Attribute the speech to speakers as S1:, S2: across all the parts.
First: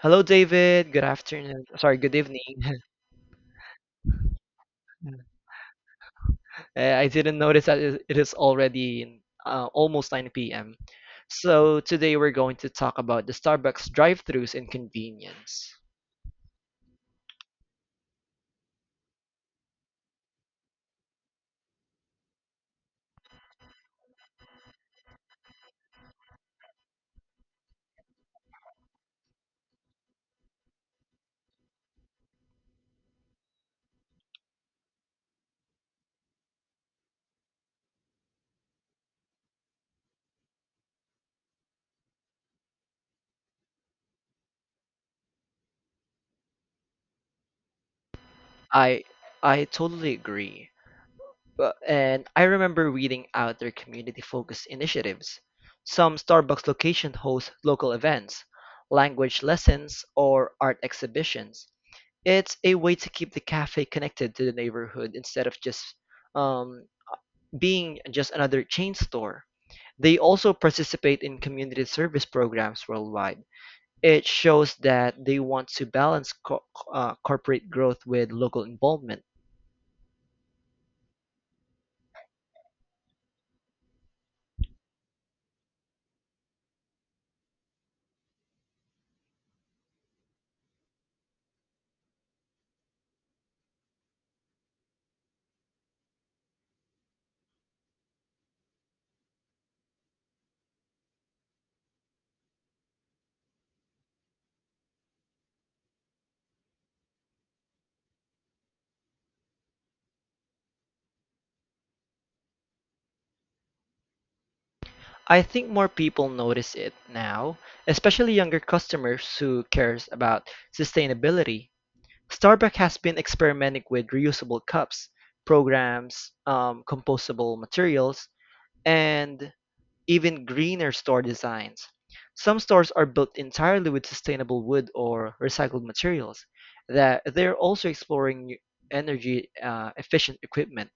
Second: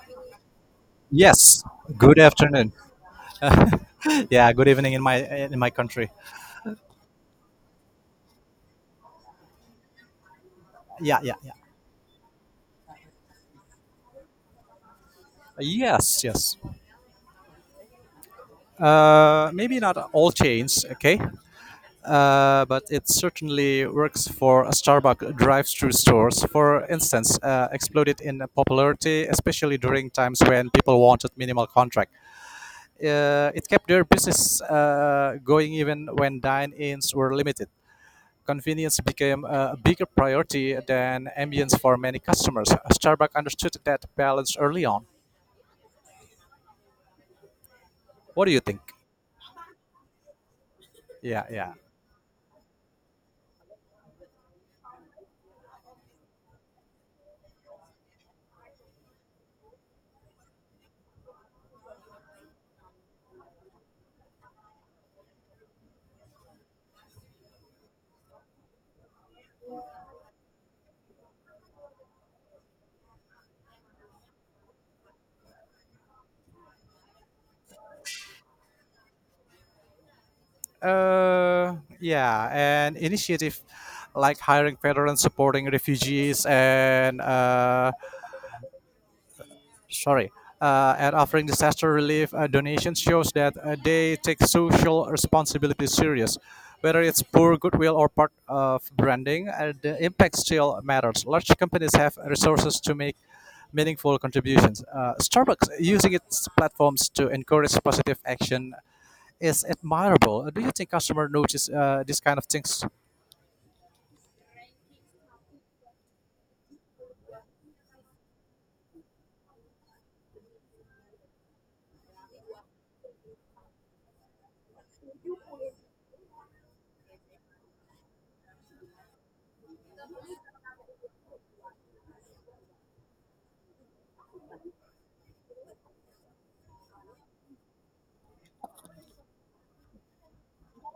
S1: Hello, David. Good
S2: Yes.
S1: afternoon. Sorry, good
S2: Good
S1: evening.
S2: afternoon. Yeah, good evening in my in my country.
S1: I didn't notice that it is already almost 9 p.m.
S2: Yeah, yeah, yeah.
S1: So today we're going to talk about the Starbucks drive-thrus and convenience.
S2: Yes, yes. Maybe not all chains, okay? But it certainly works for Starbucks drive-through stores. For instance, exploded in popularity, especially during times when people wanted minimal contract. It kept their business going even when dine-ins were limited. Convenience became a bigger priority than ambience for many customers. Starbucks understood that balance early on. What do you think?
S1: I I totally agree.
S2: Yeah, yeah.
S1: But, and I remember reading out their community-focused initiatives. Some Starbucks locations host local events, language lessons, or art exhibitions. It's a way to keep the cafe connected to the neighborhood instead of just um, being just another chain store. They also participate in community service programs worldwide. It shows that they want to balance corporate growth with local involvement.
S2: Yeah, and initiative like hiring veterans, supporting refugees, and sorry, at offering disaster relief donations shows that they take social responsibility serious. Whether it's poor goodwill or part of branding, the impact still matters. Large companies have resources to make meaningful contributions. Starbucks using its platforms to encourage positive action is admirable. Do you think customers notice these kind of things?
S1: I think more people notice it now, especially younger customers who cares about sustainability. Starbucks has been experimenting with reusable cups, programs, compostable materials, and even greener store designs. Some stores are built entirely with sustainable wood or recycled materials. That they're also exploring new energy efficient equipment.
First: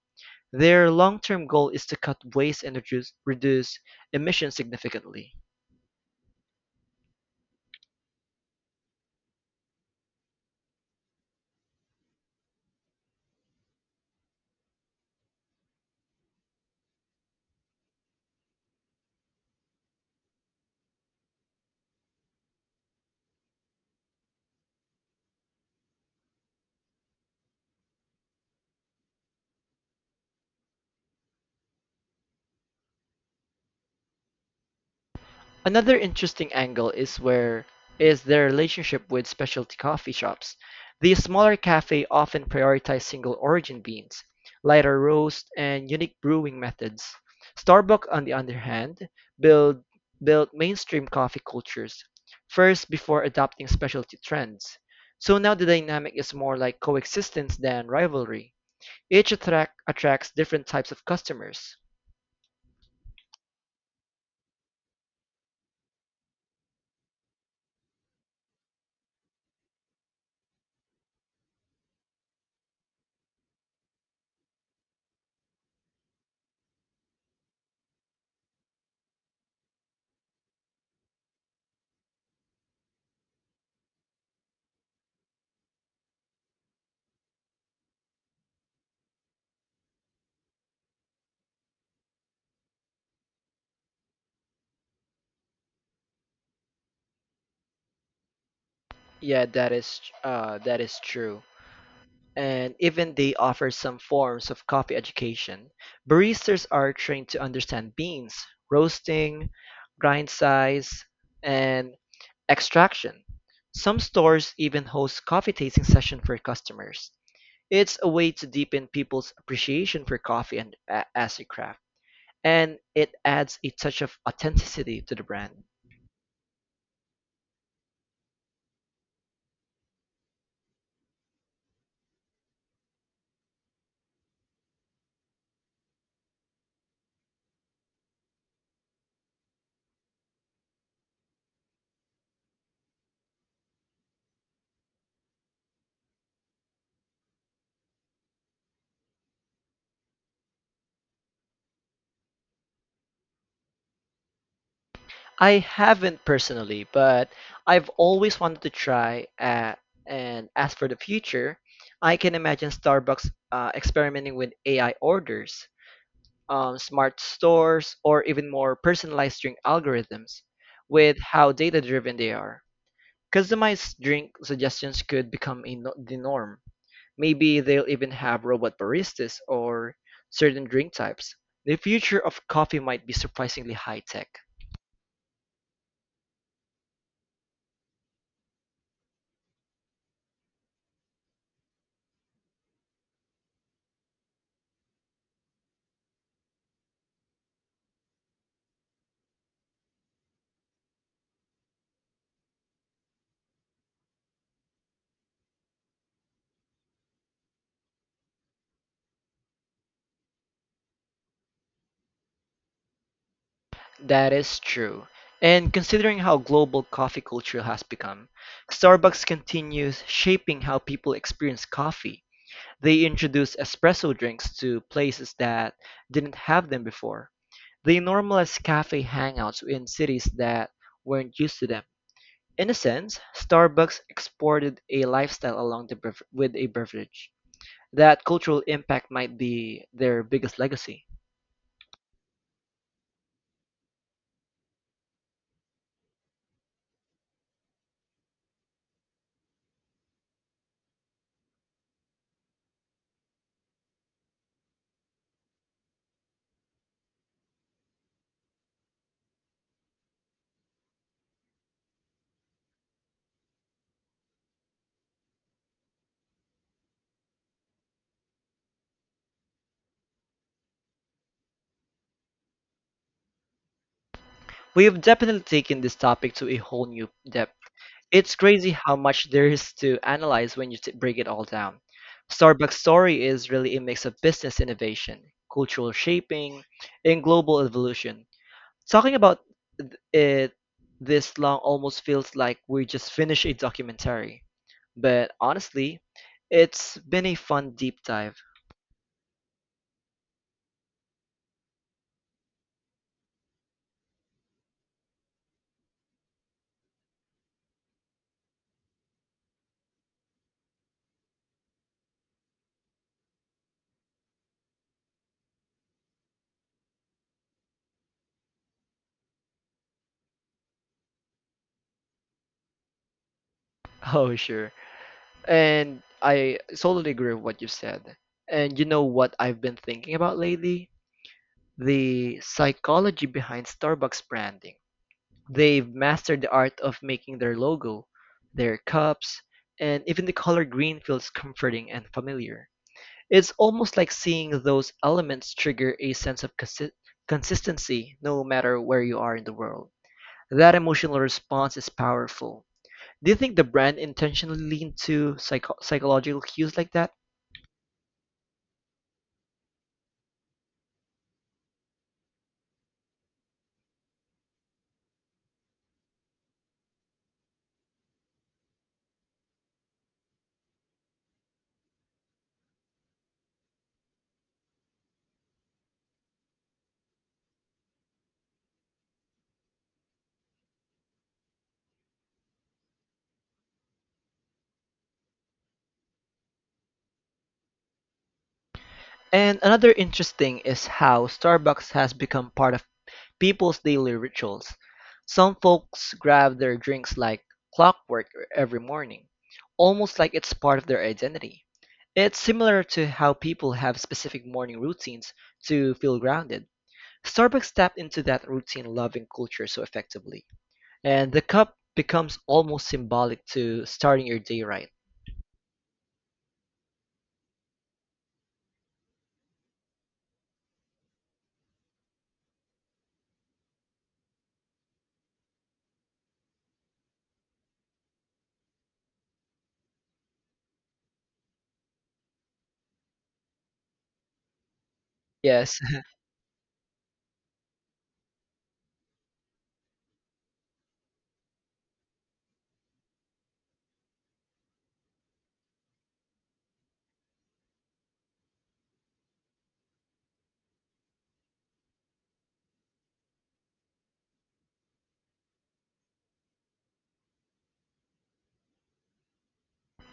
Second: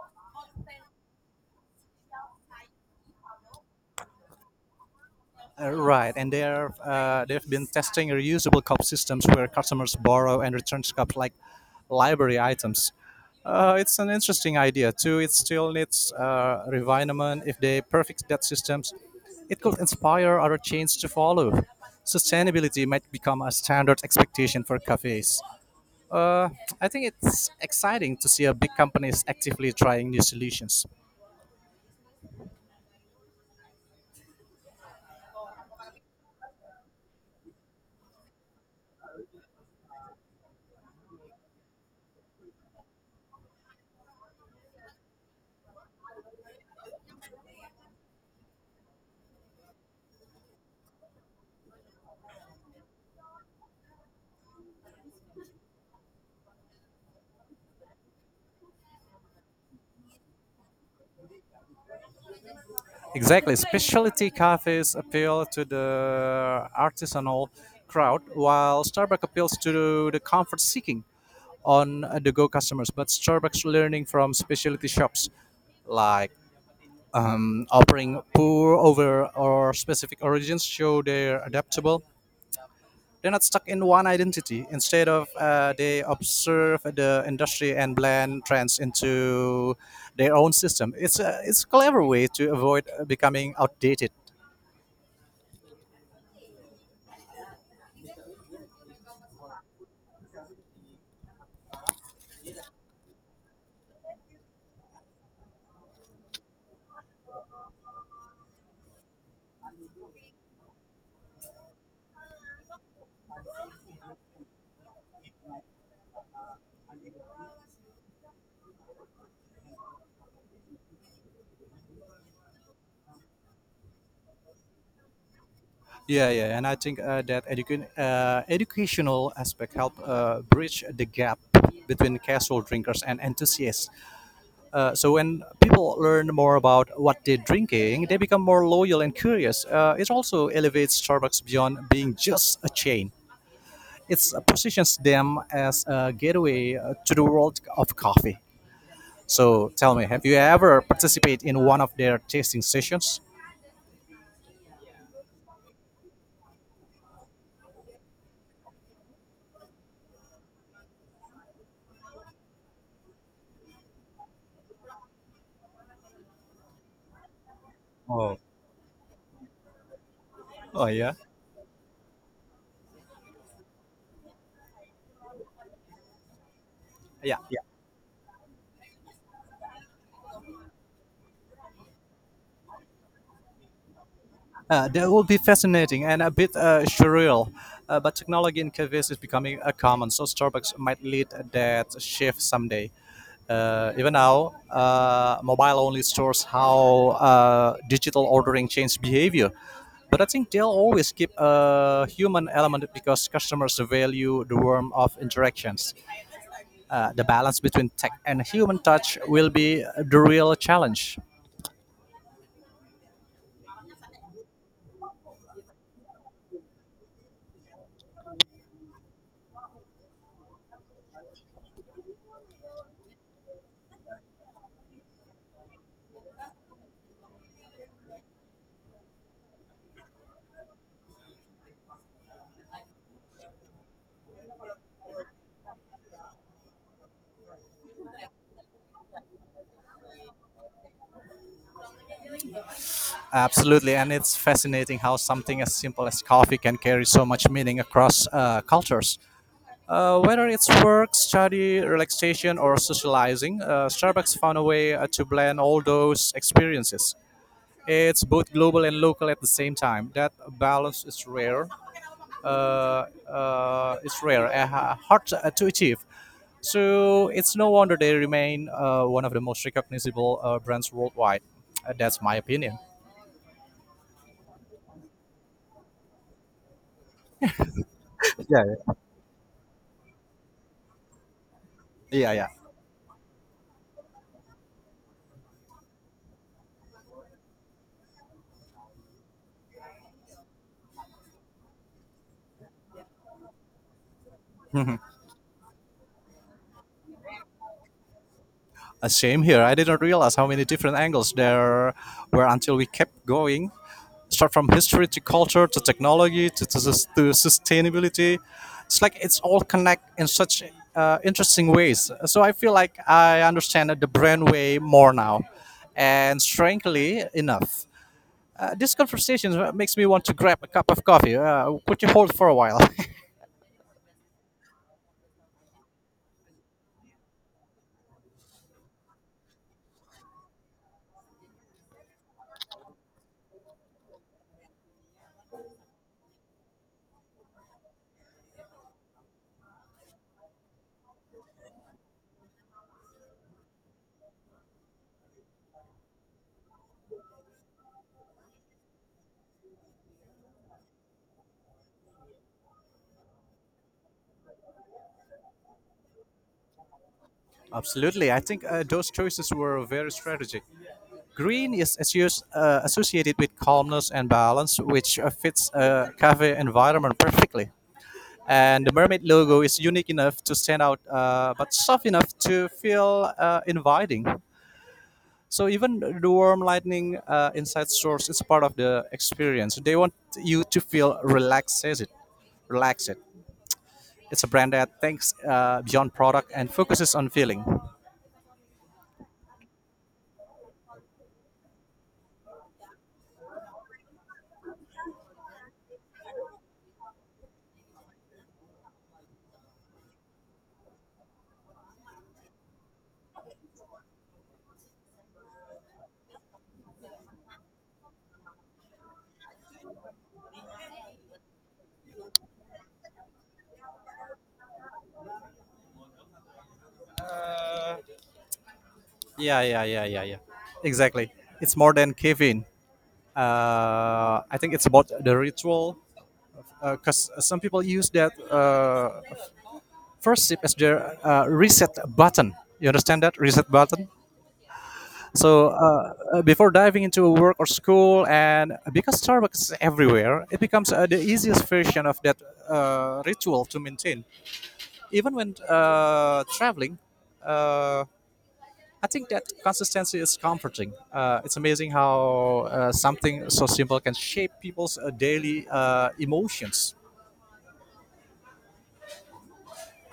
S1: Their long-term goal is to cut waste and reduce emissions significantly.
S2: Right, and there they've been testing reusable cup systems where customers borrow and return cups like library items. It's an interesting idea too. It still needs refinement. If they perfect that systems, it could inspire other chains to follow. Sustainability might become a standard expectation for cafes. Uh, I think it's exciting to see a big companies actively trying new solutions.
S1: Another interesting angle is where is their relationship with specialty coffee shops. These smaller cafes often prioritize single origin beans, lighter roast, and unique brewing methods. Starbucks, on the other hand, build built mainstream coffee cultures first before adopting specialty trends. So now the dynamic is more like coexistence than rivalry. Each attracts different types of customers.
S2: Exactly. Specialty cafes appeal to the artisanal crowd, while Starbucks appeals to the comfort seeking on the go customers. But Starbucks learning from specialty shops like offering pour over or specific origins show they're adaptable. They're not stuck in one identity. Instead of they observe the industry and blend trends into their own system. It's a clever way to avoid becoming outdated.
S1: Yeah, that is true. And even they offer some forms of coffee education. Baristas are trained to understand beans, roasting, grind size, and extraction. Some stores even host coffee tasting sessions for customers. It's a way to deepen people's appreciation for coffee as a craft, and it adds a touch of authenticity to the brand.
S2: Yeah, yeah, and I think that educational aspect help bridge the gap between casual drinkers and enthusiasts. So when people learn more about what they're drinking, they become more loyal and curious. It also elevates Starbucks beyond being just a chain. It positions them as a gateway to the world of coffee. So tell me, have you ever participated in one of their tasting sessions?
S1: I haven't personally, but I've always wanted to try. And as for the future, I can imagine Starbucks experimenting with AI orders, smart stores, or
S2: Oh,
S1: even more personalized drink algorithms
S2: oh yeah,
S1: with how data driven they are. Customized drink suggestions could become a no- the norm.
S2: yeah, yeah.
S1: Maybe they'll even have robot baristas or certain drink types. The future of coffee might be surprisingly high tech.
S2: That will be fascinating and a bit surreal. But technology in cafes is becoming common, so Starbucks might lead that shift someday. Even now, mobile only stores how digital ordering changed behavior. But I think they'll always keep a human element because customers value the warmth of interactions. The balance between tech and human touch will be the real challenge.
S1: That is true. And considering how global coffee culture has become, Starbucks continues shaping how people experience coffee. They introduce espresso drinks to places that didn't have them before. They normalize cafe hangouts in cities that weren't used to them. In a sense, Starbucks exported a lifestyle with a beverage. That cultural impact might be their biggest legacy.
S2: Absolutely, and it's fascinating how something as simple as coffee can carry so much meaning across cultures. Whether it's work, study, relaxation, or socializing, Starbucks found a way to blend all those experiences. It's both global and local at the same time. That balance is rare. It's rare and hard to achieve. So it's no wonder they remain one of the most recognizable brands worldwide. That's my opinion.
S1: We have definitely taken this topic to a whole new depth. It's crazy
S2: Yeah.
S1: how much there is to analyze when you break it all down.
S2: Yeah, yeah.
S1: Starbucks' story is really a mix of business innovation, cultural shaping, and global evolution. Talking about th- it this long almost feels like we just finished a documentary, but honestly, it's been a fun deep dive.
S2: A shame here. I didn't realize how many different angles there were until we kept going. Start from history to culture to technology to sustainability. It's like it's all connect in such interesting ways. So I feel like I understand the brand way more now, and strangely enough. This conversation makes me want to grab a cup of coffee. Could you hold for a while?
S1: Oh, sure. And I totally agree with what you said. And you know what I've been thinking about lately? The psychology behind Starbucks branding. They've mastered the art of making their logo, their cups, and even the color green feels comforting and familiar. It's almost like seeing those elements trigger a sense of consistency no matter where you are in the world. That emotional response is powerful. Do you think the brand intentionally leaned to psychological cues like that?
S2: Absolutely. I think those choices were very strategic. Green is associated with calmness and balance, which fits a cafe environment perfectly. And the mermaid logo is unique enough to stand out, but soft enough to feel inviting. So even the warm lightning inside source is part of the experience. They want you to feel relaxed. It relaxed. It's a brand that thinks beyond product and focuses on feeling.
S1: And another interesting is how Starbucks has become part of people's daily rituals. Some folks grab their drinks like clockwork every morning, almost like it's part of their identity. It's similar to how people have specific morning routines to feel grounded. Starbucks tapped into that routine loving culture so effectively, and the cup becomes almost symbolic to starting your day right.
S2: Yeah, yeah. Exactly. It's more than caffeine. I think it's about the ritual, because some people use that first sip as their reset button. You understand that reset button? So
S1: Yes.
S2: before diving into work or school, and because Starbucks is everywhere, it becomes the easiest version of that ritual to maintain. Even when traveling, uh, I think that consistency is comforting. It's amazing how something so simple can shape people's daily emotions.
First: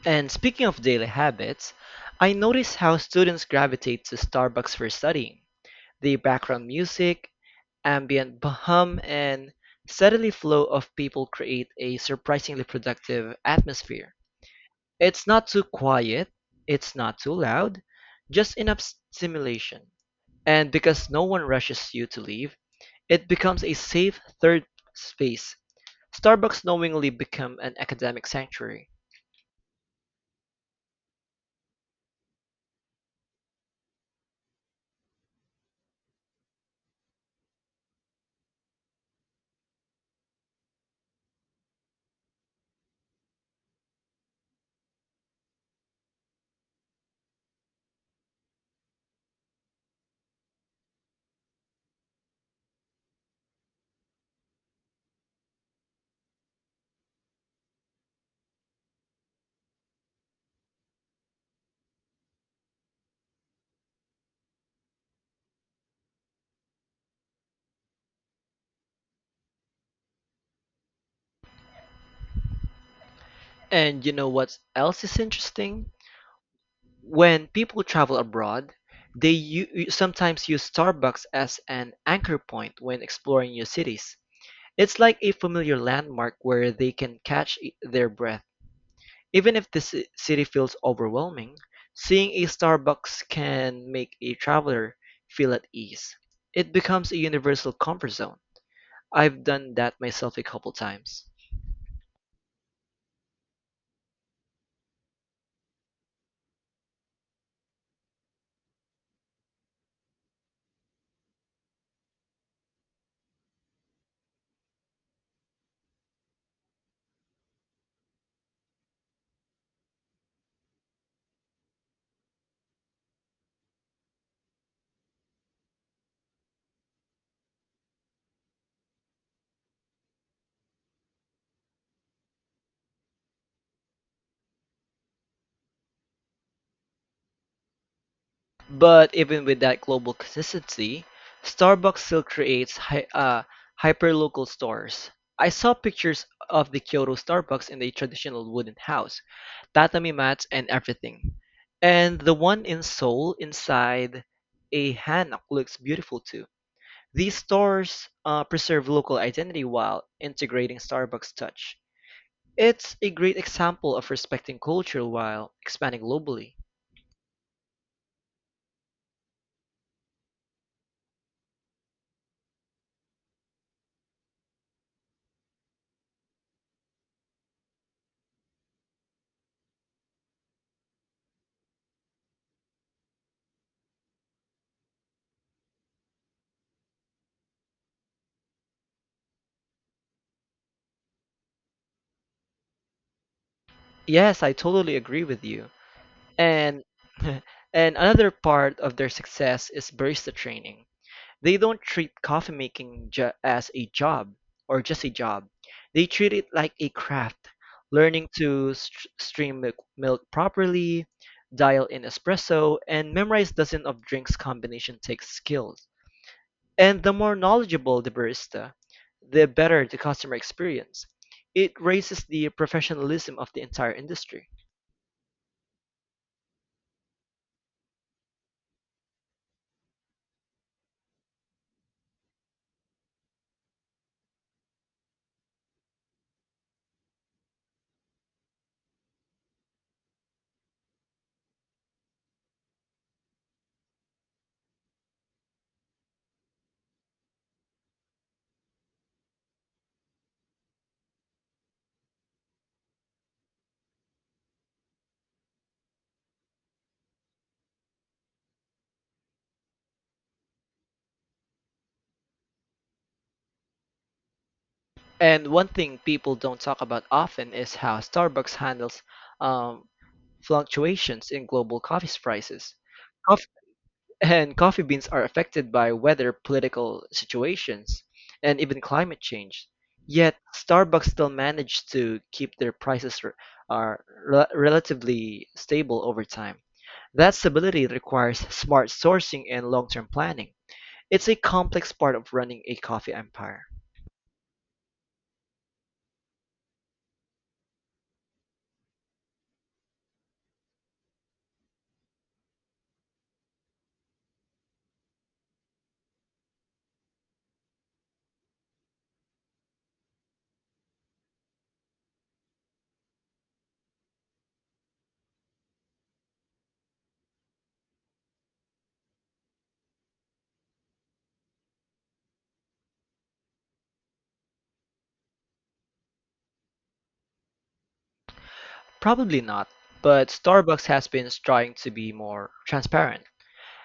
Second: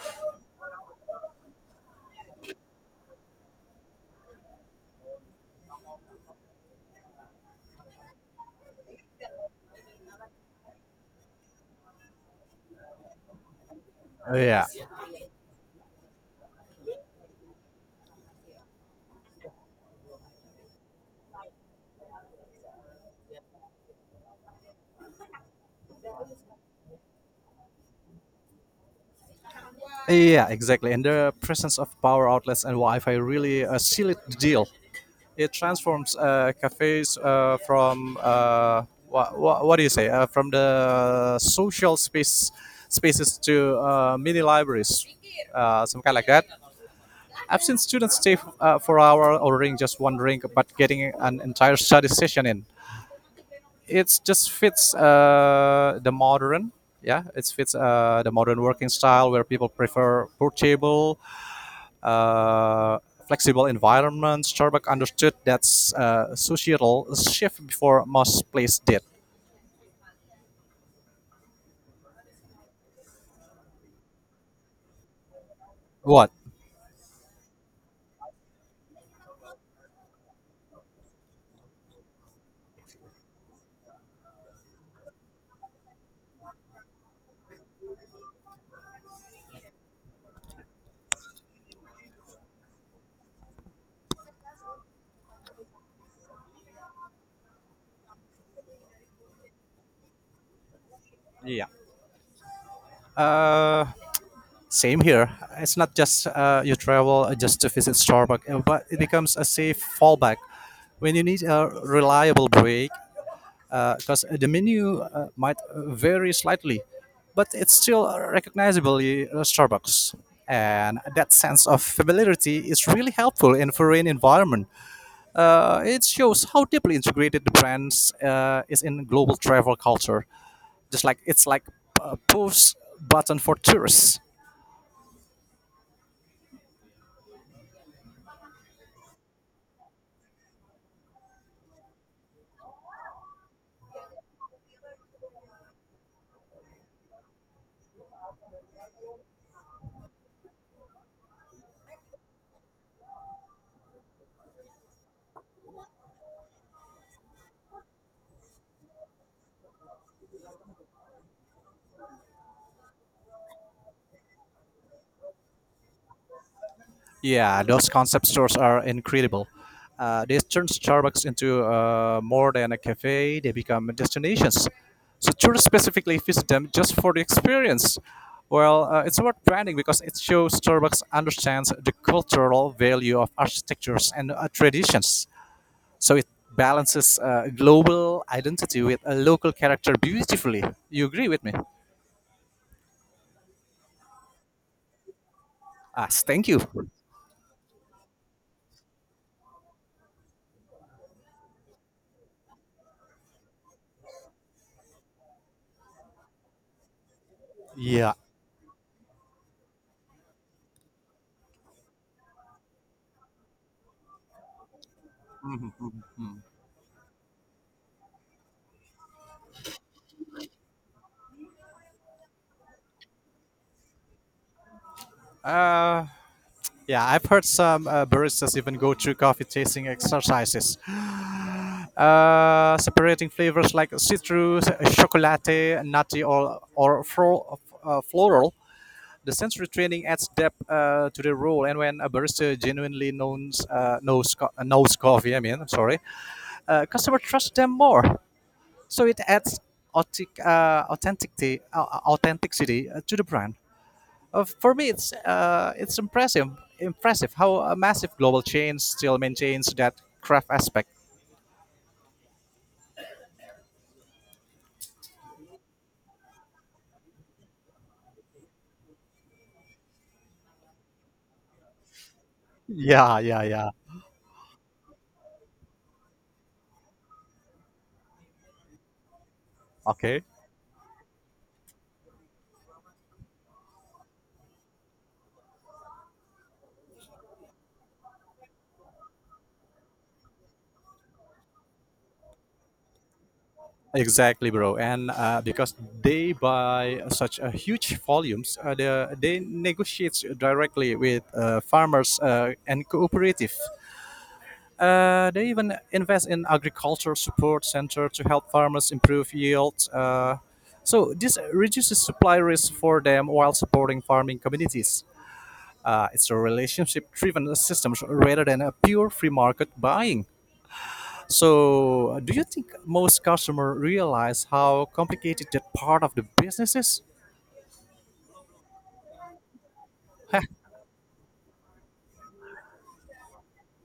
S1: And speaking of daily habits, I notice how students gravitate to Starbucks for studying. The background music, hum, and steadily flow of people create a surprisingly productive atmosphere.
S2: Yeah.
S1: It's not too quiet, it's not too loud, just enough stimulation. And because no one rushes you to leave, it becomes a safe third space. Starbucks knowingly become an academic sanctuary.
S2: Yeah, exactly. And the presence of power outlets and Wi-Fi really seal it the deal. It transforms cafes from what do you say from the social space spaces to mini libraries, some kind like that. I've seen students stay for hour ordering just one drink, but getting an entire study session in. It just fits the modern. Yeah, it fits the modern working style where people prefer portable uh, flexible environment, Starbucks understood that societal shift before most places did.
S1: And you know what else is interesting?
S2: What?
S1: When people travel abroad, sometimes use Starbucks as an anchor point when exploring new cities. It's like a familiar landmark where they can catch their breath. Even if the city feels overwhelming, seeing a Starbucks can make a traveler feel at ease. It becomes a universal comfort zone. I've done that myself a couple times.
S2: Yeah. Uh, same here. It's not just you travel just to visit Starbucks, but it becomes a safe fallback when you need a reliable break because the menu might vary slightly, but it's still recognizably Starbucks. And that sense of familiarity is really helpful in foreign environment. It shows how deeply integrated the brands is in global travel culture. Just like it's like a push button for tourists.
S1: But even with that global consistency, Starbucks still creates hyperlocal stores. I saw pictures of the Kyoto Starbucks in the traditional wooden house, tatami mats and everything. And the one in Seoul inside a hanok looks beautiful too. These stores preserve local identity while integrating Starbucks touch. It's a great example of respecting culture while expanding globally.
S2: Yeah, those concept stores are incredible. They turn Starbucks into more than a cafe; they become destinations. So tourists specifically visit them just for the experience. Well, it's about branding because it shows Starbucks understands the cultural value of architectures and traditions. So it balances global identity with a local character beautifully. You agree with me?
S1: Yes, I totally agree with you.
S2: Ah, thank you.
S1: And and another part of their success is barista training. They don't treat coffee making ju- as a job or just a job. They treat it like a craft,
S2: Yeah.
S1: learning to stream milk properly, dial in espresso, and memorize dozens of drinks combination takes skills. And the more knowledgeable the barista, the better the customer experience. It raises the professionalism of the entire industry.
S2: Uh, yeah, I've heard some baristas even go through coffee tasting exercises, separating flavors like citrus, chocolate, nutty, or floral. The sensory training adds depth to the role, and when a barista genuinely knows coffee, I mean, sorry, customer trust them more. So it adds authentic, uh, authenticity, uh, authenticity to the brand. For me, it's impressive how a massive global chain still maintains that craft aspect.
S1: And one thing people don't talk about often is how Starbucks handles um, fluctuations in global coffee prices.
S2: Yeah, yeah,
S1: Coffee,
S2: yeah.
S1: and coffee beans are affected by weather, political situations, and even climate change.
S2: Okay.
S1: Yet Starbucks still managed to keep their prices relatively stable over time. That stability requires smart sourcing and long-term planning. It's a complex part of running a coffee empire.
S2: Exactly, bro. And because they buy such a huge volumes, they negotiate directly with farmers and cooperative. They even invest in agriculture support center to help farmers improve yields. So this reduces supply risk for them while supporting farming communities. It's a relationship-driven system rather than a pure free market buying. So, do you think most customers realize how complicated that part of the business is?
S1: Probably not, but Starbucks has been trying to be more transparent.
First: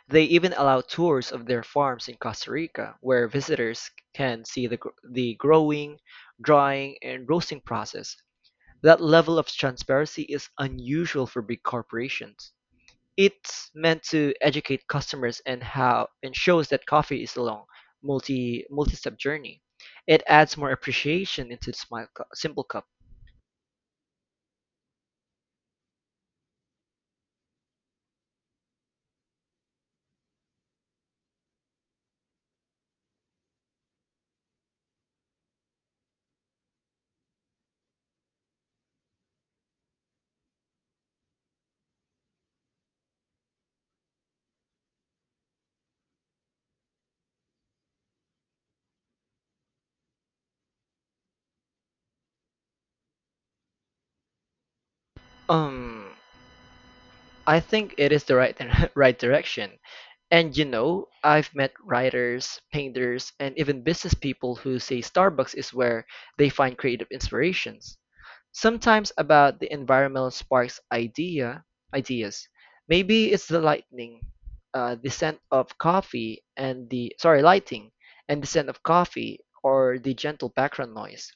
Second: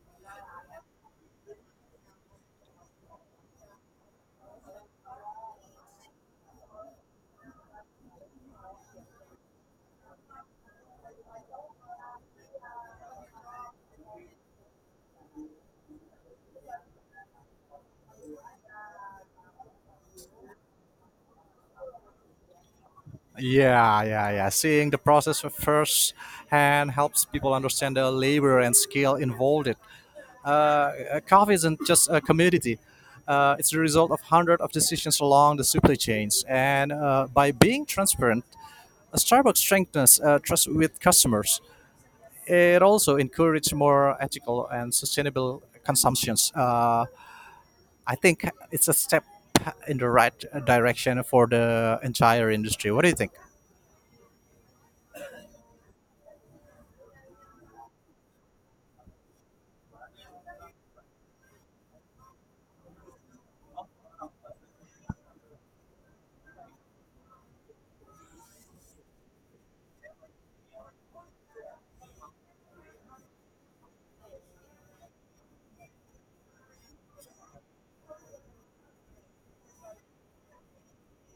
S1: They even allow tours of their farms in Costa Rica, where visitors can see the growing, drying, and roasting process. That level of transparency is unusual for big corporations. It's meant to educate customers and shows that coffee is a long, multi-step journey. It adds more appreciation into the simple cup.
S2: Yeah, yeah, yeah. Seeing the process first hand helps people understand the labor and skill involved. uh, Coffee isn't just a commodity. It's the result of hundreds of decisions along the supply chains. And by being transparent, Starbucks strengthens trust with customers. It also encourages more ethical and sustainable consumptions. I think it's a step in the right direction for the entire industry. What do you think?
S1: Um, I think it is the right right direction. And you know, I've met writers, painters, and even business people who say Starbucks is where they find creative inspirations. Sometimes about the environmental sparks ideas. Maybe it's the lightning, the scent of coffee and the sorry, lighting and the scent of coffee or the gentle background noise.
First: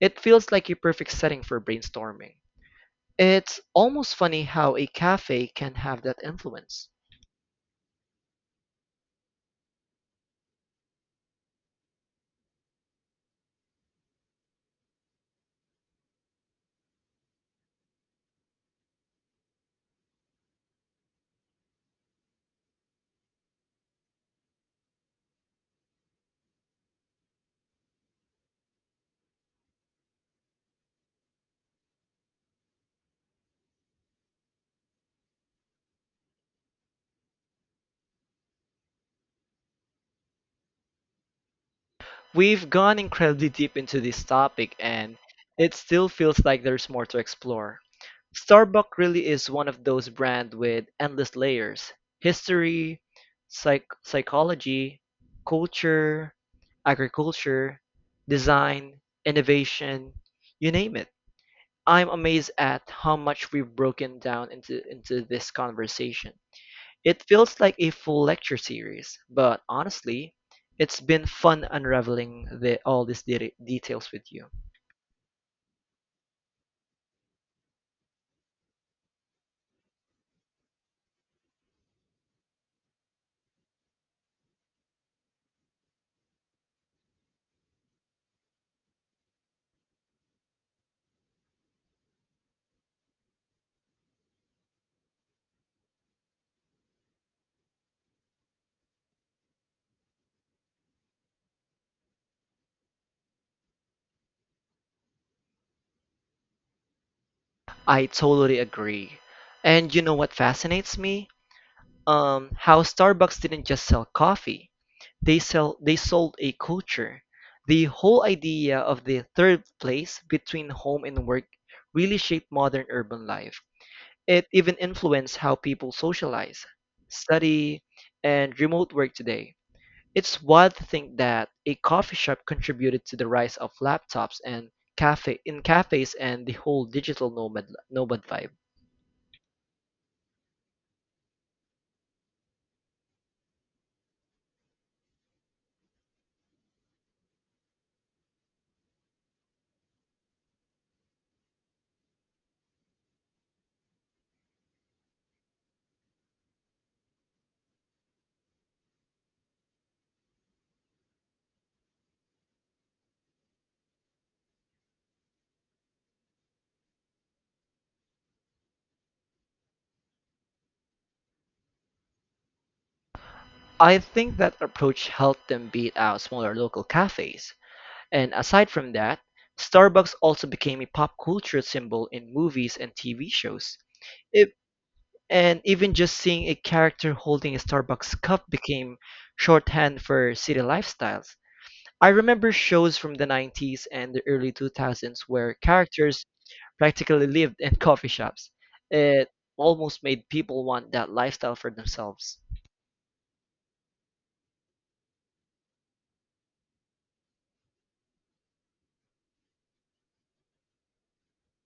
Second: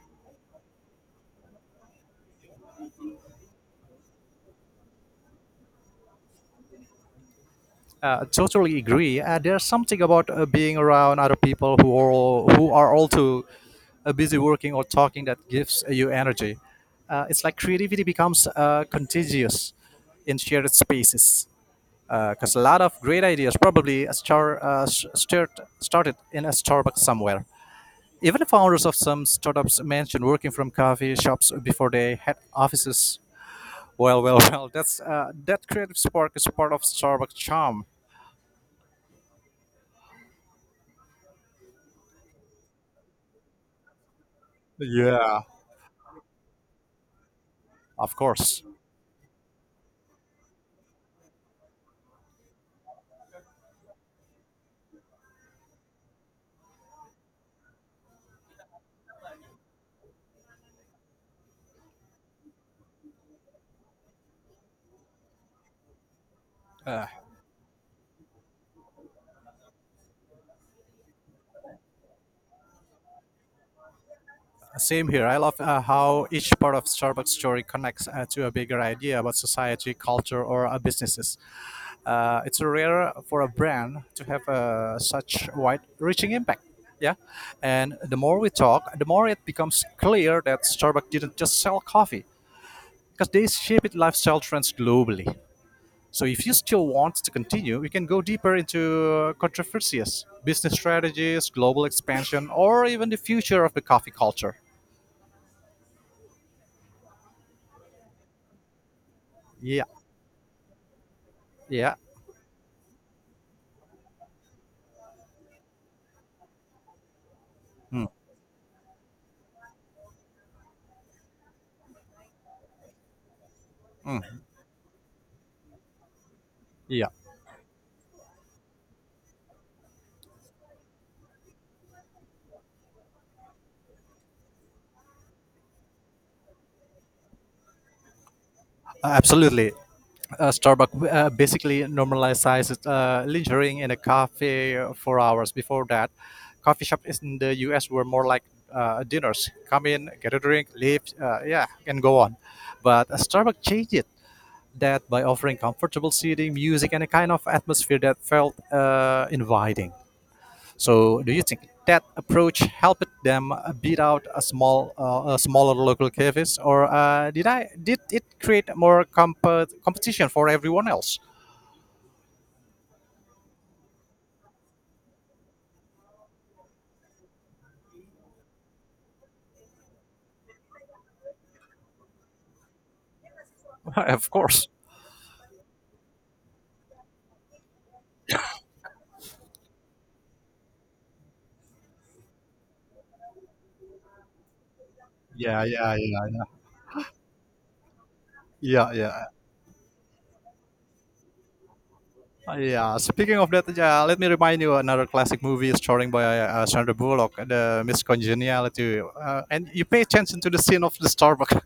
S1: It feels like a perfect setting for brainstorming. It's almost funny how a cafe can have that influence.
S2: Totally agree. There's something about being around other people who are also busy working or talking that gives you energy. It's like creativity becomes contagious in shared spaces. Because a lot of great ideas probably started in a Starbucks somewhere. Even the founders of some startups mentioned working from coffee shops before they had offices. Well. That's that creative spark is part of Starbucks charm.
S1: We've gone incredibly deep into this topic and
S2: Yeah.
S1: it still feels like there's more to explore.
S2: Of course.
S1: Starbucks really is one of those brands with endless layers: history, psychology, culture, agriculture, design, innovation, you name it. I'm amazed at how much we've broken into this conversation.
S2: Uh,
S1: It feels like a full lecture series, but honestly, it's been fun unraveling all these details with you.
S2: same here. I love how each part of Starbucks story connects to a bigger idea about society, culture, or businesses. It's rare for a brand to have such wide-reaching impact. Yeah, and the more we talk, the more it becomes clear that Starbucks didn't just sell coffee because they shaped lifestyle trends globally. So if you still want to continue, we can go deeper into controversies, business strategies, global expansion, or even the future of the coffee culture.
S1: I totally agree.
S2: Yeah,
S1: And you know what fascinates me?
S2: yeah.
S1: How Starbucks didn't just sell coffee. They sold a culture. The
S2: Mm,
S1: whole idea of the third place between home and work really shaped modern urban life.
S2: mm.
S1: It even influenced how people socialize,
S2: Yeah,
S1: study, and remote work today. It's wild to think that a coffee shop contributed to the rise of laptops and cafes and the whole digital nomad vibe.
S2: absolutely. Starbucks basically normalizes lingering in a cafe for hours. Before that, coffee shops in the US were more like dinners: come in, get a drink, leave, yeah, and go on. But Starbucks changed it that by offering comfortable seating, music, and a kind of atmosphere that felt inviting. So, do you think that approach helped them beat out a smaller local cafes, or did it create more competition for everyone else?
S1: I think that approach helped them beat out smaller local cafes. And aside from that, Starbucks also became a pop culture symbol in movies and TV shows.
S2: Of course.
S1: And even just seeing a character holding a Starbucks cup became shorthand for city lifestyles. I remember shows from the 90s and the early 2000s where
S2: Yeah, yeah,
S1: characters
S2: yeah,
S1: practically lived in coffee shops.
S2: yeah, yeah.
S1: It almost made people want that lifestyle for themselves.
S2: Yeah. Speaking of that, yeah, let me remind you another classic movie starring by Sandra Bullock, the Miss Congeniality, and you pay attention to the scene of the Starbucks.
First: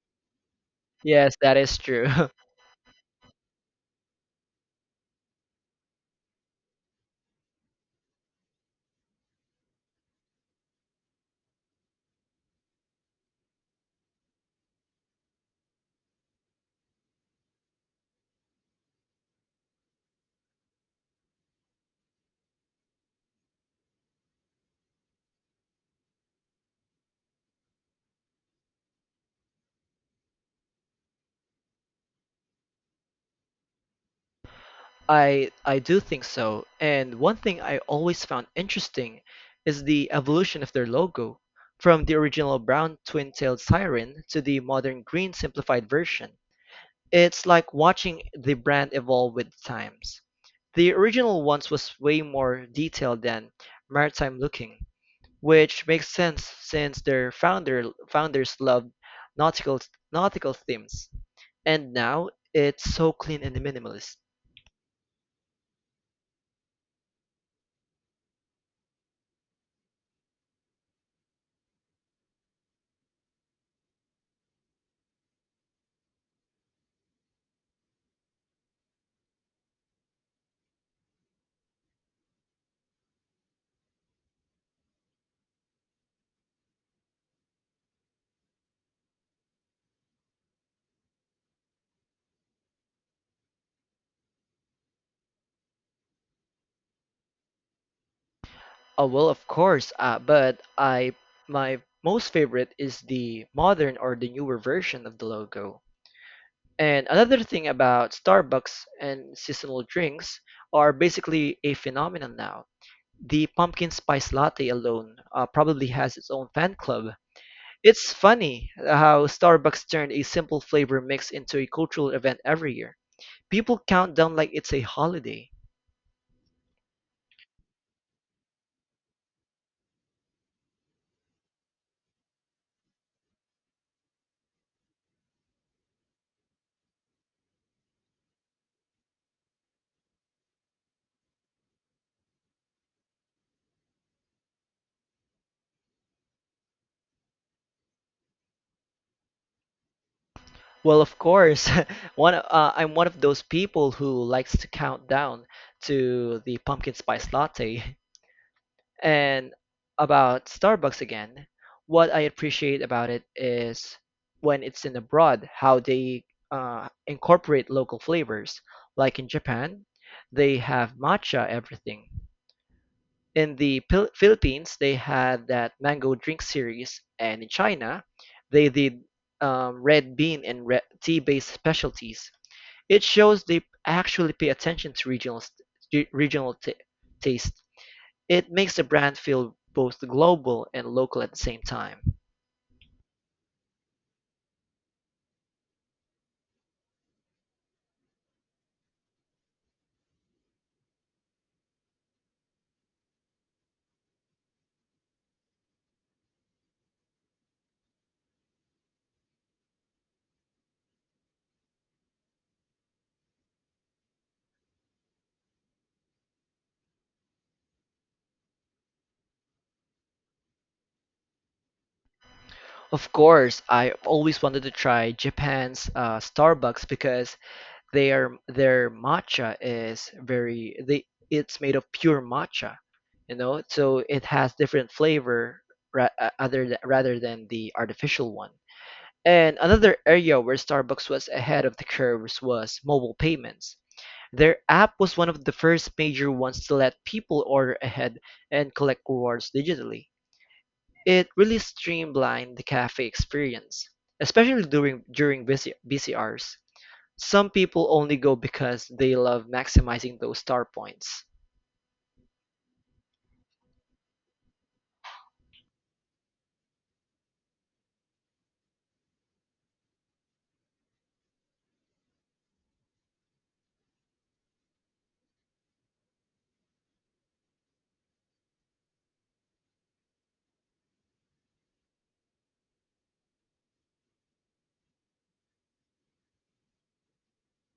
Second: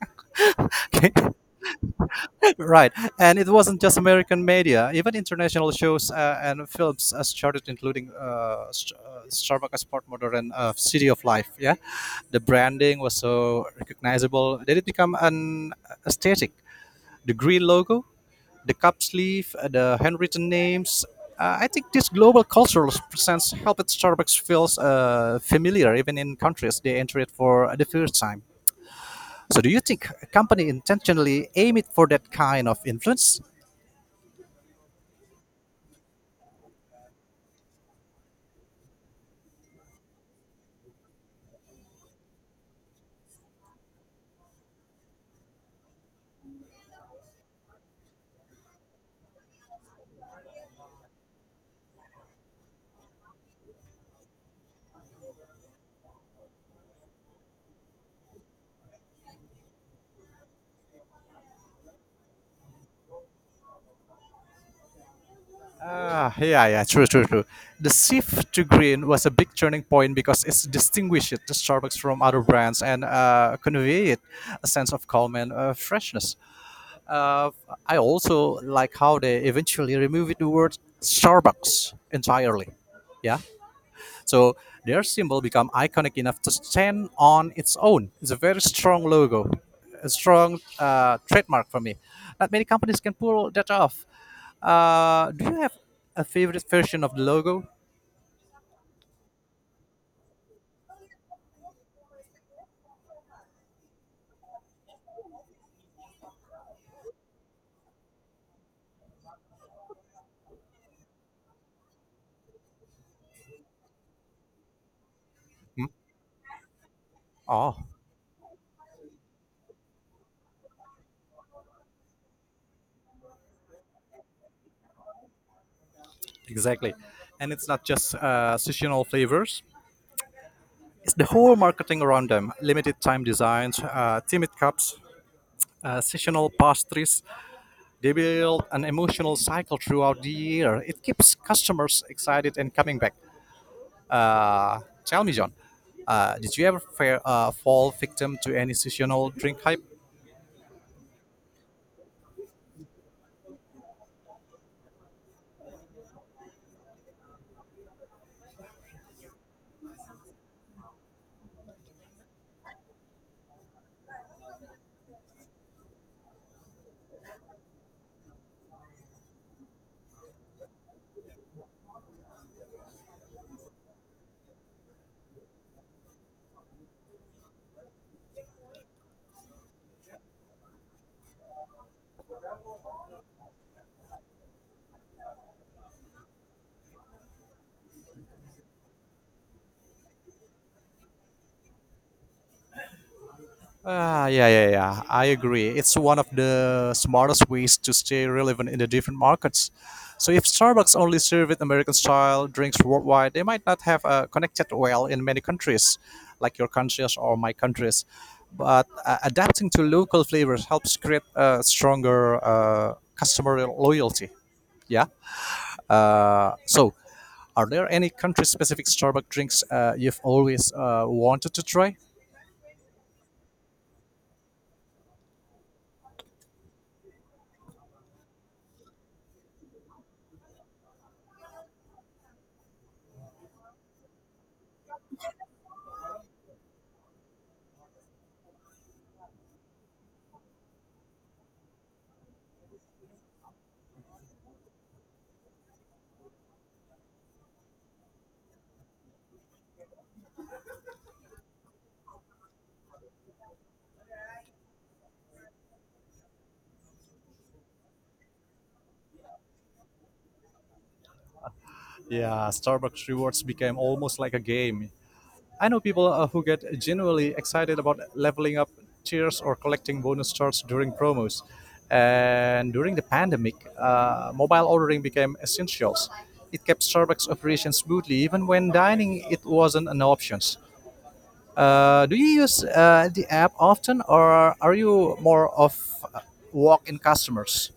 S1: Yes, that is true.
S2: Right, and it wasn't just American media. Even international shows and films started including Starbucks as part modern city of life. Yeah, the branding was so recognizable that it became an aesthetic. The green logo, the cup sleeve, the handwritten names. I think this global cultural presence helped Starbucks feels familiar even in countries they enter it for the first time. So, do you think a company intentionally aim it for that kind of influence?
S1: I do think so. And one thing I always found interesting is the evolution of their logo, from the original brown twin-tailed siren to the modern green simplified version. It's like watching the brand evolve with the times. The original ones was way more detailed than maritime looking, which makes sense since their founders loved nautical nautical themes. And now it's so clean and minimalist.
S2: Ah, yeah, yeah, true, true, true. The shift to green was a big turning point because it distinguished the Starbucks from other brands and conveyed a sense of calm and freshness. Uh, I also like how they eventually removed the word Starbucks entirely. Yeah, so their symbol become iconic enough to stand on its own. It's a very strong logo, a strong trademark for me. Not many companies can pull that off. Do you have a favorite version of the logo?
S1: Oh well, of course, but I my most favorite is the modern or the newer version of the logo. And another thing about Starbucks and seasonal drinks are basically a phenomenon now. The pumpkin spice latte alone probably has its own fan club.
S2: Oh,
S1: It's funny how Starbucks turned a simple flavor mix into a cultural event every year. People count down like it's a holiday.
S2: exactly. And it's not just seasonal flavors. It's the whole marketing around them. Limited time designs, timid cups, seasonal pastries. They build an emotional cycle throughout the year. It keeps customers excited and coming back. Tell me, John, did you ever fall victim to any seasonal drink hype?
S1: Well, of course, one I'm one of those people who likes to count down to the pumpkin spice latte. And about Starbucks again, what I appreciate about it is when it's in abroad, how they incorporate local flavors. Like in Japan, they have matcha everything. In the Philippines, they had that mango drink series, and in China, they did red bean and red tea-based specialties. It shows they actually pay attention to regional taste. It makes the brand feel both global and local at the same time.
S2: Ah, yeah, yeah, yeah. I agree. It's one of the smartest ways to stay relevant in the different markets. So if Starbucks only served American-style drinks worldwide, they might not have connected well in many countries, like your countries or my countries. But adapting to local flavors helps create a stronger customer loyalty. Yeah. So are there any country-specific Starbucks drinks you've always wanted to try?
S1: Of course, I always wanted to try Japan's Starbucks because their matcha is very they it's made of pure matcha, so it has different flavor rather than the artificial one. And another area where Starbucks was ahead of the curves was mobile payments. Their app was one of the first major ones to let people order ahead and collect rewards digitally. It really streamlined the cafe experience, especially during busy hours. Some people only go because they love maximizing those star points.
S2: Yeah, Starbucks rewards became almost like a game. I know people who get genuinely excited about leveling up tiers or collecting bonus stars during promos. And during the pandemic, mobile ordering became essentials. It kept Starbucks operations smoothly, even when dining it wasn't an option. Do you use the app often, or are you more of uh, walk-in customers?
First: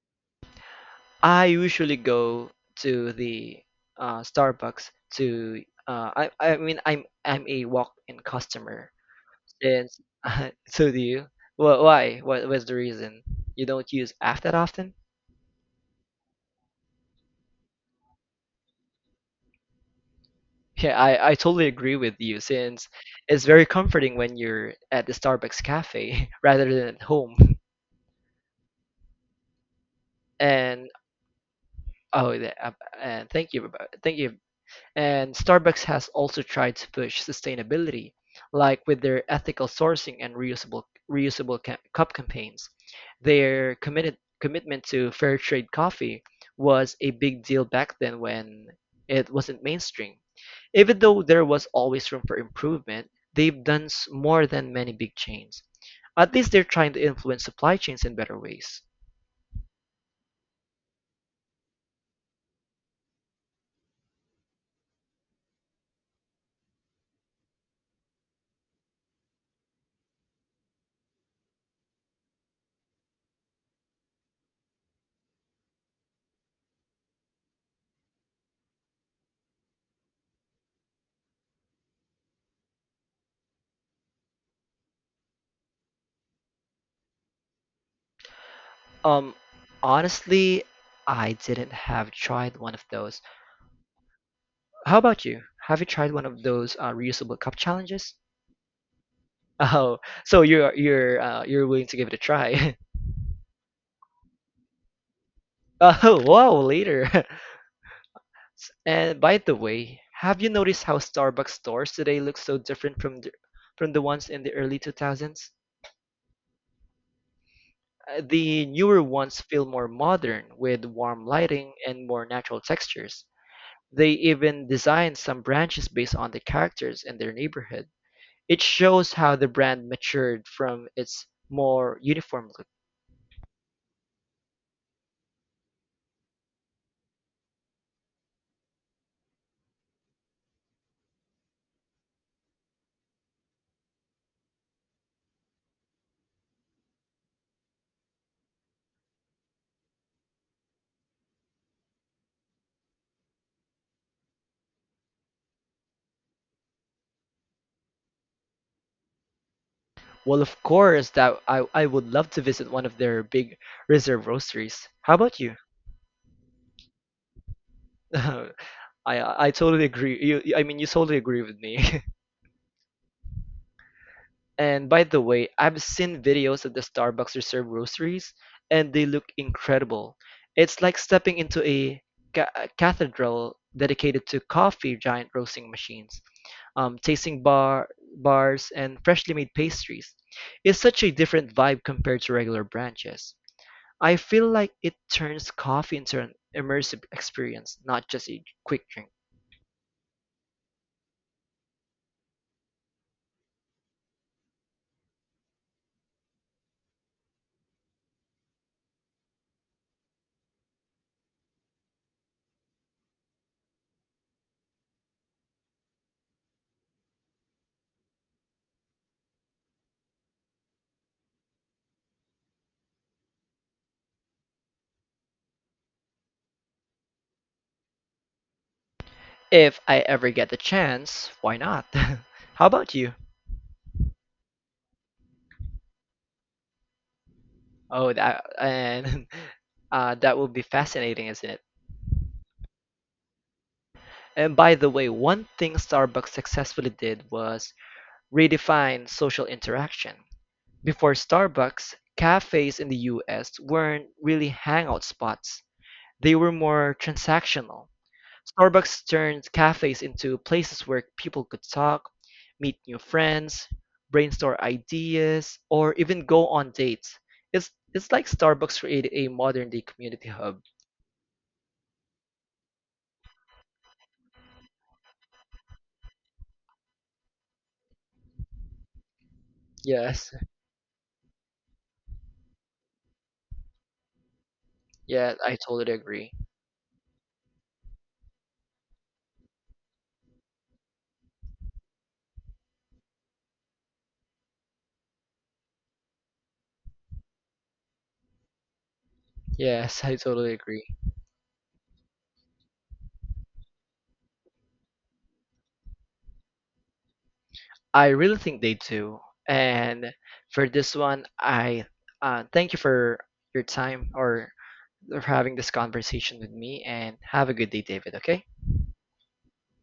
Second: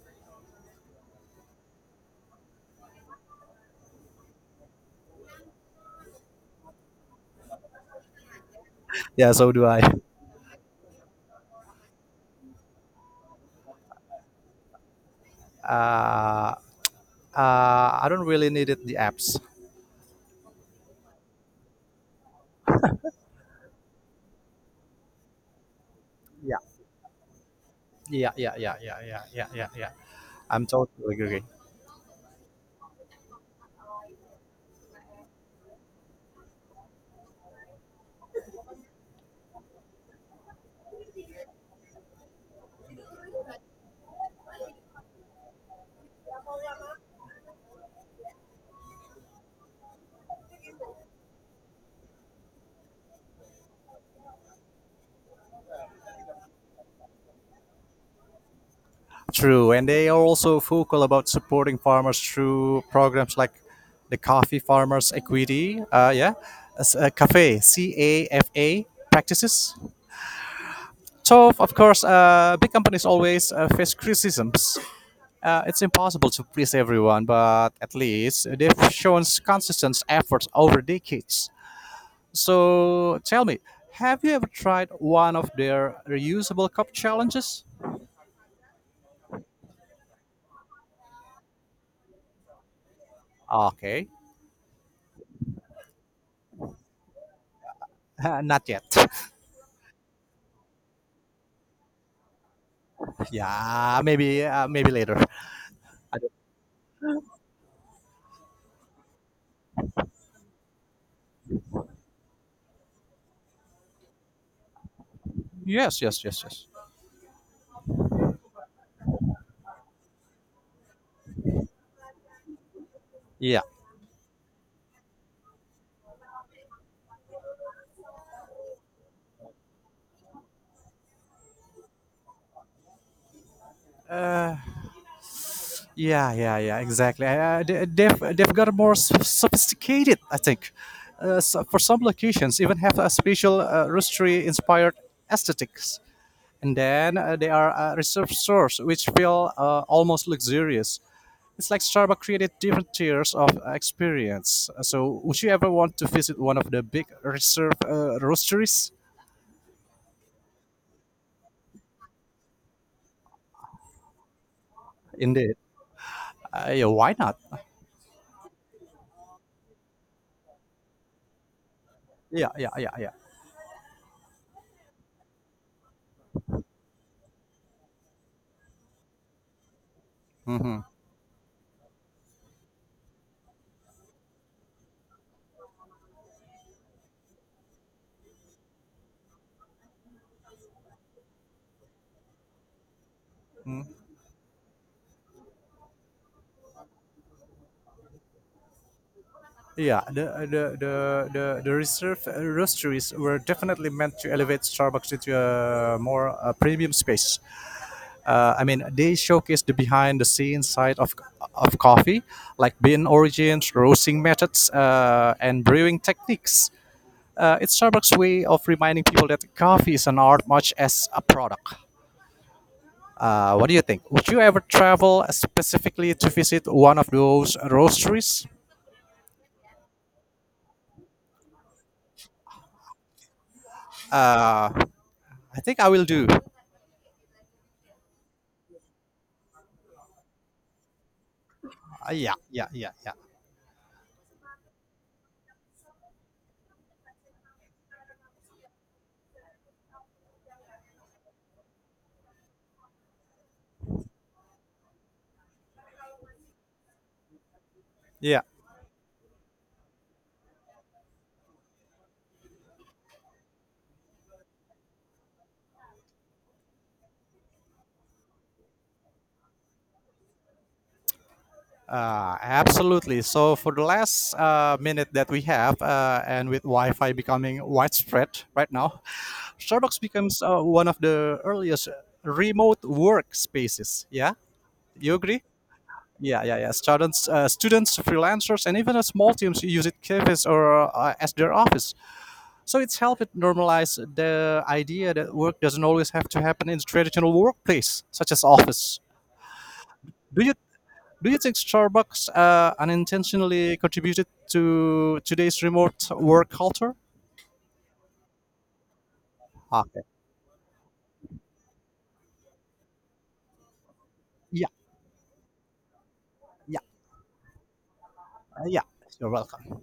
S1: I usually go to the Starbucks to I mean I'm a walk-in customer
S2: Yeah, so do I.
S1: since. So do you. Wha Why? What was the reason? You don't use app that often?
S2: Uh, uh, I don't really need it, the apps.
S1: Yeah, I totally agree with you, since it's very comforting when you're at the Starbucks cafe
S2: Yeah,
S1: rather than at home.
S2: yeah, yeah, yeah, yeah, yeah, yeah, yeah, yeah. I'm
S1: And
S2: totally agree.
S1: oh, the- uh, thank you. And Starbucks has also tried to push sustainability, like with their ethical sourcing and reusable cup campaigns. Their committed commitment to fair trade coffee was a big deal back then, when it wasn't mainstream. Even though there was always room for improvement, they've done more than many big chains. At least they're trying to influence supply chains in better ways.
S2: True, and they are also vocal about supporting farmers through programs like the Coffee Farmers Equity, yeah, as a cafe, CAFA practices. So of course, big companies always face criticisms. It's impossible to please everyone, but at least they've shown consistent efforts over decades. So tell me, have you ever tried one of their reusable cup challenges?
S1: Um, Honestly, I didn't have tried one of those.
S2: Okay,
S1: How about you? Have you tried one of those reusable cup challenges?
S2: not yet.
S1: Oh, so you're willing to give it a try.
S2: Yeah, maybe maybe later. I
S1: Oh,
S2: don't-
S1: wow, later. And by the way, have you noticed how Starbucks stores today look so different from from the ones in the early 2000s?
S2: Yes, yes, yes, yes.
S1: The newer ones feel more modern, with warm lighting and more natural textures.
S2: Yeah,
S1: They even designed some branches based on the characters in their neighborhood. It shows how the brand matured from its more uniform look.
S2: yeah, yeah, yeah. Exactly. They've got more sophisticated, I think. So for some locations, even have a special roastery inspired aesthetics. And then they are a reserve source, which feel almost luxurious. It's like Starbucks created different tiers of experience. So, would you ever want to visit one of the big reserve roasteries?
S1: Well, of course, that I would love to visit one of their big reserve roasteries. How about you?
S2: Indeed. Yeah, why not?
S1: I totally agree. You totally agree with me.
S2: Yeah, yeah, yeah, yeah.
S1: And by the way, I've seen videos of the Starbucks Reserve roasteries, and they look incredible. It's
S2: Hmm.
S1: like stepping into a a cathedral dedicated to coffee giant roasting machines, tasting bar bars, and freshly made pastries. It's such a different vibe compared to regular branches. I feel like it turns coffee into an immersive experience, not just a quick drink.
S2: Yeah, the reserve roasteries were definitely meant to elevate Starbucks into a more premium space. I mean, they showcase the behind the scenes side of coffee, like bean origins, roasting methods, and brewing techniques. It's Starbucks' way of reminding people that coffee is an art much as a product. What do you think? Would you ever travel specifically to visit one of those roasteries?
S1: If I ever get the chance, why not? How about you?
S2: Uh, I think I will do.
S1: Oh, that and that would be fascinating, isn't it?
S2: Yeah, yeah, yeah, yeah,
S1: And by the way, one thing Starbucks successfully did was redefine social interaction. Before Starbucks, cafes in the US weren't really hangout spots. They were more transactional.
S2: yeah.
S1: Starbucks turned cafes into places where people could talk, meet new friends, brainstorm ideas, or even go on dates. It's like Starbucks created a modern day community hub.
S2: Absolutely. So for the last minute that we have, and with Wi-Fi becoming widespread right now, Starbucks
S1: Yes.
S2: becomes one of the earliest remote workspaces. Yeah, you
S1: Yeah,
S2: agree?
S1: I totally agree.
S2: Yeah, yeah, yeah. Students, students, freelancers, and even small teams use it cafes or as their office. So it's helped it normalize the idea that work doesn't always have to happen in the traditional workplace, such as office.
S1: Yes, I
S2: Do
S1: totally
S2: you
S1: agree.
S2: do you think Starbucks unintentionally contributed to today's remote work culture?
S1: I really think they do.
S2: Okay.
S1: And for this one, I thank you for your time, or
S2: Yeah,
S1: for having this conversation with
S2: yeah,
S1: me, and have a good day, David, okay?
S2: yeah. You're welcome.